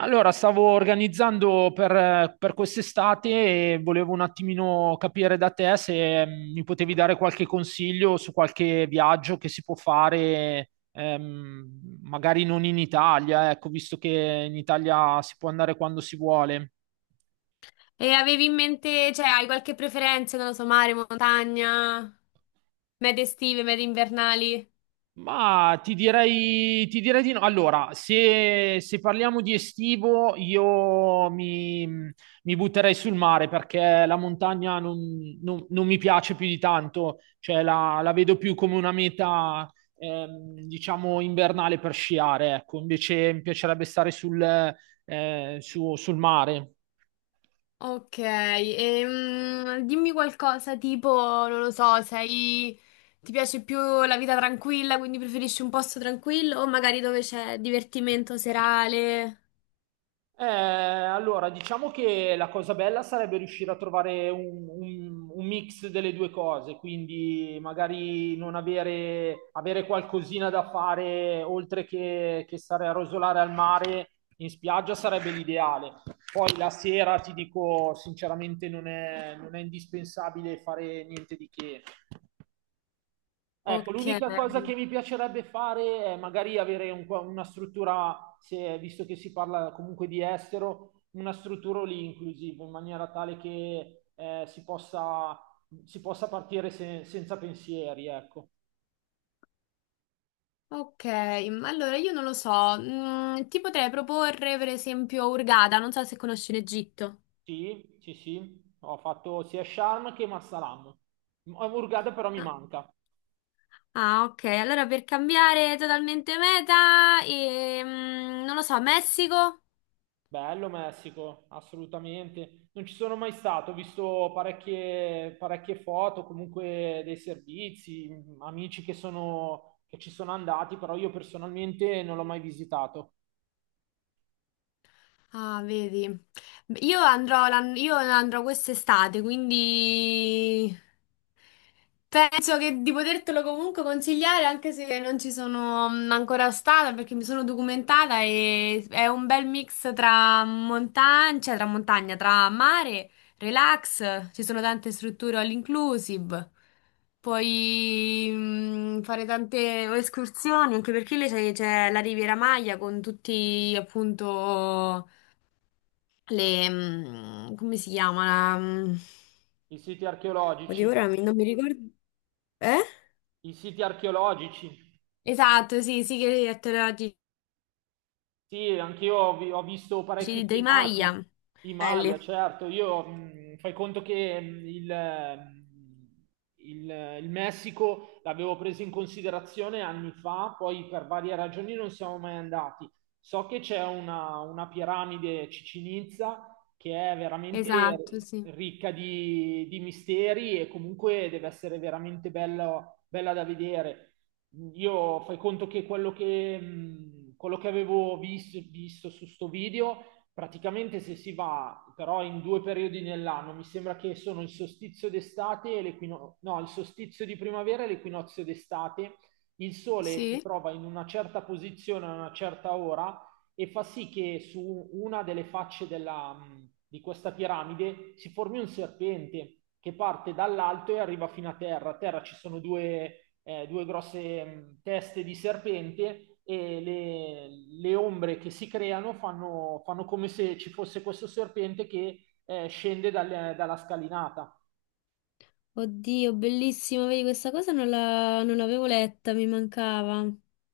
Allora, stavo organizzando per quest'estate e volevo un attimino capire da te se mi potevi dare qualche consiglio su qualche viaggio che si può fare, magari non in Italia, ecco, visto che in Italia si può andare quando si vuole. E avevi in mente, cioè, hai qualche preferenza, non lo so, mare, montagna, mete estive, mete invernali? Ma ti direi di no. Allora, se parliamo di estivo, io mi butterei sul mare perché la montagna non mi piace più di tanto, cioè la vedo più come una meta, diciamo, invernale per sciare, ecco. Invece mi piacerebbe stare sul mare. Ok, dimmi qualcosa tipo, non lo so, sei... Ti piace più la vita tranquilla, quindi preferisci un posto tranquillo o magari dove c'è divertimento serale? Allora, diciamo che la cosa bella sarebbe riuscire a trovare un mix delle due cose, quindi magari non avere, avere qualcosina da fare oltre che stare a rosolare al mare in spiaggia sarebbe l'ideale. Poi la sera, ti dico sinceramente, non è indispensabile fare niente di che. Ecco, Ok. l'unica cosa che mi piacerebbe fare è magari avere un po' una struttura, visto che si parla comunque di estero, una struttura lì inclusive, in maniera tale che si possa partire senza pensieri, ecco. Ok, ma allora io non lo so. Ti potrei proporre per esempio Hurghada, non so se conosci l'Egitto. Sì, ho fatto sia Sharm che Marsalam. Hurghada però mi manca. Ah, ok. Allora per cambiare totalmente meta, non lo so, Messico? Bello Messico, assolutamente. Non ci sono mai stato, ho visto parecchie foto, comunque dei servizi, amici che ci sono andati, però io personalmente non l'ho mai visitato. Ah, vedi. Io andrò, io andrò quest'estate, quindi penso che di potertelo comunque consigliare, anche se non ci sono ancora stata, perché mi sono documentata e è un bel mix tra montagna, cioè, tra mare, relax, ci sono tante strutture all inclusive. Puoi fare tante escursioni, anche perché lì c'è la Riviera Maya con tutti appunto le, come si chiama? La, I siti oddio, archeologici, non mi ricordo. Eh? I siti archeologici. Esatto, sì, sigari elettorali Sì, anch'io ho visto parecchi di Dai filmati Maia. di Maya, Belli. certo. Io fai conto che il Messico l'avevo preso in considerazione anni fa, poi per varie ragioni non siamo mai andati. So che c'è una piramide Chichén Itzá che è veramente Esatto, sì. ricca di misteri e comunque deve essere veramente bella bella da vedere. Io fai conto che quello che avevo visto su sto video, praticamente se si va però in due periodi nell'anno, mi sembra che sono il solstizio d'estate e l'equinozio, no, il solstizio di primavera e l'equinozio d'estate, il sole si Sì? trova in una certa posizione a una certa ora e fa sì che su una delle facce di questa piramide si formi un serpente che parte dall'alto e arriva fino a terra. A terra ci sono due grosse teste di serpente le ombre che si creano fanno come se ci fosse questo serpente che scende dalla scalinata. Oddio, bellissimo, vedi, questa cosa non l'avevo letta, mi mancava.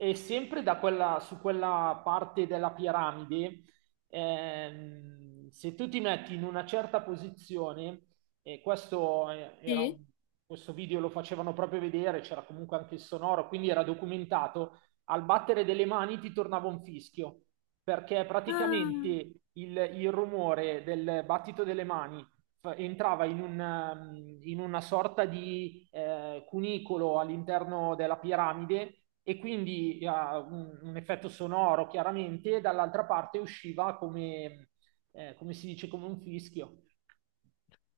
E sempre da su quella parte della piramide, se tu ti metti in una certa posizione, e Sì. questo video lo facevano proprio vedere, c'era comunque anche il sonoro, quindi era documentato, al battere delle mani ti tornava un fischio, perché praticamente Ah. Il rumore del battito delle mani entrava in una sorta di cunicolo all'interno della piramide e quindi un effetto sonoro chiaramente, e dall'altra parte usciva come, come si dice, come un fischio.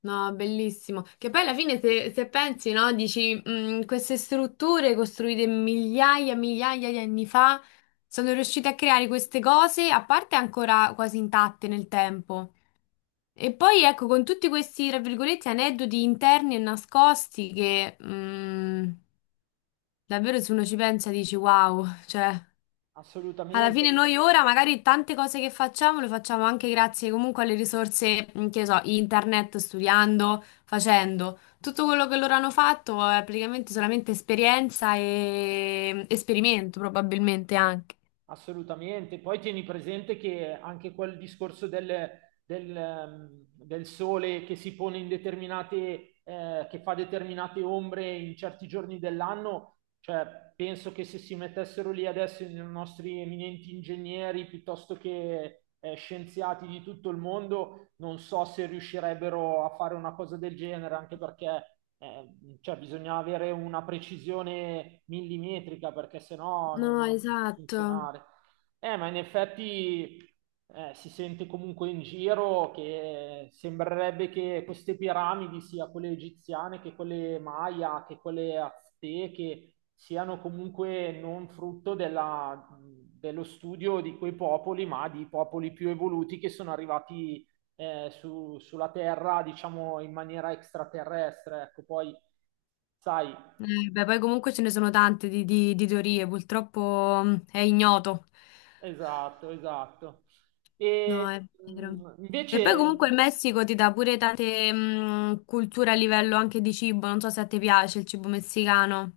No, bellissimo. Che poi alla fine se, se pensi, no, dici, "Mm, queste strutture costruite migliaia e migliaia di anni fa sono riuscite a creare queste cose, a parte ancora quasi intatte nel tempo. E poi ecco, con tutti questi, tra virgolette, aneddoti interni e nascosti che davvero se uno ci pensa dici, wow, cioè... Alla Assolutamente. fine noi ora magari tante cose che facciamo le facciamo anche grazie comunque alle risorse, che ne so, internet, studiando, facendo. Tutto quello che loro hanno fatto è praticamente solamente esperienza e esperimento probabilmente anche. Assolutamente. Poi tieni presente che anche quel discorso del, ehm, del sole che si pone in determinate, che fa determinate ombre in certi giorni dell'anno, cioè penso che se si mettessero lì adesso i nostri eminenti ingegneri piuttosto che scienziati di tutto il mondo, non so se riuscirebbero a fare una cosa del genere, anche perché cioè, bisogna avere una precisione millimetrica, perché sennò No, non può esatto. funzionare. Ma in effetti si sente comunque in giro che sembrerebbe che queste piramidi, sia quelle egiziane che quelle maya, che quelle azteche, siano comunque non frutto della, dello studio di quei popoli, ma di popoli più evoluti che sono arrivati sulla Terra, diciamo in maniera extraterrestre, ecco, poi sai, Beh, poi comunque ce ne sono tante di, di teorie, purtroppo è ignoto. esatto, esatto. No, E è vero. E poi invece, comunque il Messico ti dà pure tante culture a livello anche di cibo, non so se a te piace il cibo messicano.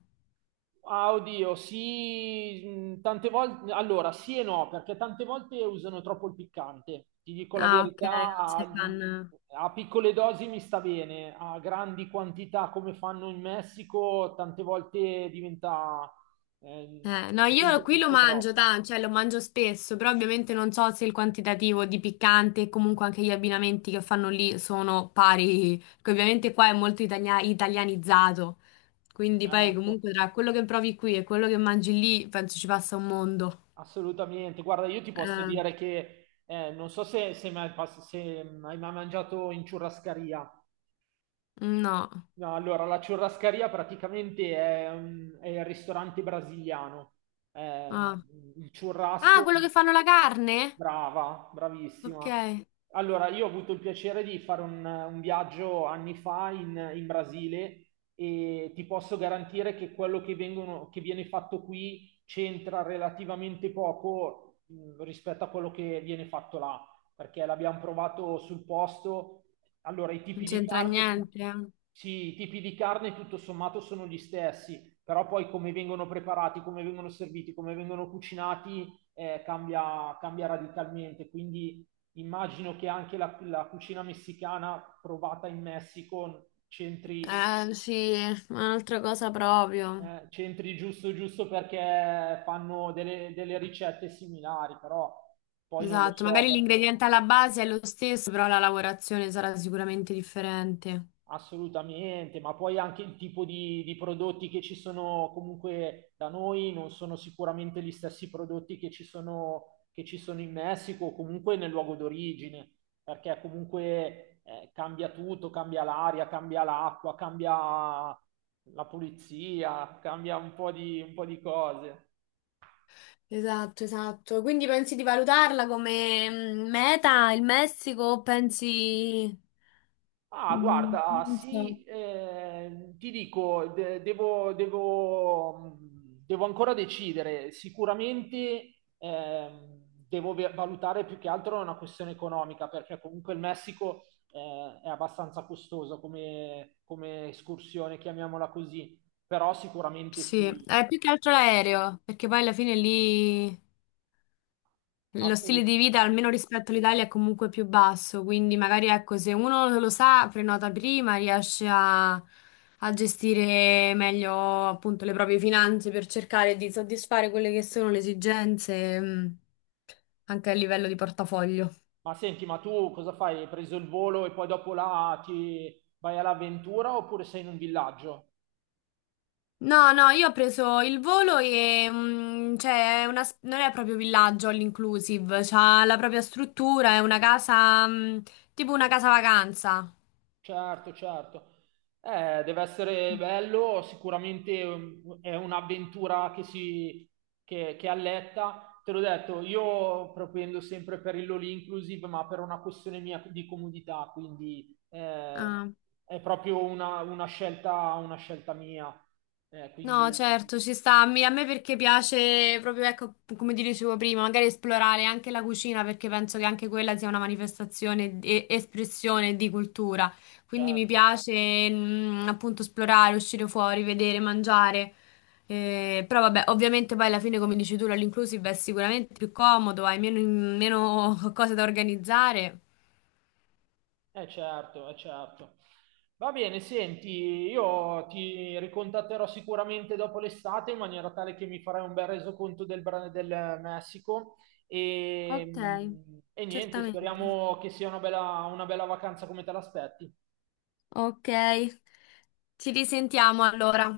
ah, oddio, sì, tante volte, allora sì e no, perché tante volte usano troppo il piccante, ti dico la Ah, ok, verità, non sei fan. a piccole dosi mi sta bene, a grandi quantità come fanno in Messico, tante volte eh, No, io diventa qui lo forse mangio, troppo, cioè lo mangio spesso, però ovviamente non so se il quantitativo di piccante e comunque anche gli abbinamenti che fanno lì sono pari, che ovviamente qua è molto italianizzato, quindi poi certo. comunque tra quello che provi qui e quello che mangi lì penso ci passa un mondo. Assolutamente, guarda, io ti posso Eh, dire che non so se mai se hai mai mangiato in ciurrascaria. no. No, allora, la ciurrascaria praticamente è il ristorante brasiliano. Eh, Ah. il Ah, churrasco. quello che fanno la carne? Brava, Ok, bravissima. non Allora, io ho avuto il piacere di fare un viaggio anni fa in Brasile e ti posso garantire che che viene fatto qui c'entra relativamente poco rispetto a quello che viene fatto là, perché l'abbiamo provato sul posto. Allora, i tipi di c'entra carne, niente. sì, i tipi di carne tutto sommato sono gli stessi, però poi come vengono preparati, come vengono serviti, come vengono cucinati cambia radicalmente. Quindi immagino che anche la cucina messicana provata in Messico centri, Sì, un'altra cosa proprio. Centri giusto giusto perché fanno delle ricette similari, però poi non lo Esatto, so magari perché. l'ingrediente alla base è lo stesso, però la lavorazione sarà sicuramente differente. Assolutamente, ma poi anche il tipo di prodotti che ci sono comunque da noi non sono sicuramente gli stessi prodotti che ci sono in Messico o comunque nel luogo d'origine, perché comunque cambia tutto, cambia l'aria, cambia l'acqua, cambia la pulizia, cambia un po' un po' di cose. Esatto, esatto. Quindi pensi di valutarla come meta il Messico o pensi... Ah, guarda, Non sì, so. Ti dico, devo ancora decidere. Sicuramente devo valutare più che altro una questione economica, perché comunque il Messico è abbastanza costoso come, come escursione, chiamiamola così. Però sicuramente Sì, sì, è più che altro l'aereo, perché poi alla fine lì lo stile di assolutamente. vita, almeno rispetto all'Italia, è comunque più basso, quindi magari ecco, se uno lo sa, prenota prima, riesce a, a gestire meglio appunto le proprie finanze per cercare di soddisfare quelle che sono le esigenze, anche a livello di portafoglio. Ma senti, ma tu cosa fai? Hai preso il volo e poi dopo là ti vai all'avventura oppure sei in un villaggio? No, no, io ho preso il volo e cioè, è una non è proprio villaggio all inclusive, c'ha la propria struttura, è una casa, tipo una casa vacanza. Certo, certo. Deve essere bello, sicuramente è un'avventura che alletta. Te l'ho detto, io propendo sempre per il all inclusive, ma per una questione mia di comodità, quindi Ah. è proprio una scelta mia. No, Quindi, certo, ci sta. A me perché piace proprio, ecco, come ti dicevo prima, magari esplorare anche la cucina perché penso che anche quella sia una manifestazione e espressione di cultura. Quindi mi certo. piace, appunto, esplorare, uscire fuori, vedere, mangiare. Però vabbè, ovviamente poi alla fine, come dici tu, l'inclusive è sicuramente più comodo, hai meno, meno cose da organizzare. Eh certo, eh certo. Va bene, senti, io ti ricontatterò sicuramente dopo l'estate in maniera tale che mi farai un bel resoconto del, del Messico Ok, e, e niente, certamente. speriamo che sia una bella vacanza come te l'aspetti. Ok, ci risentiamo allora.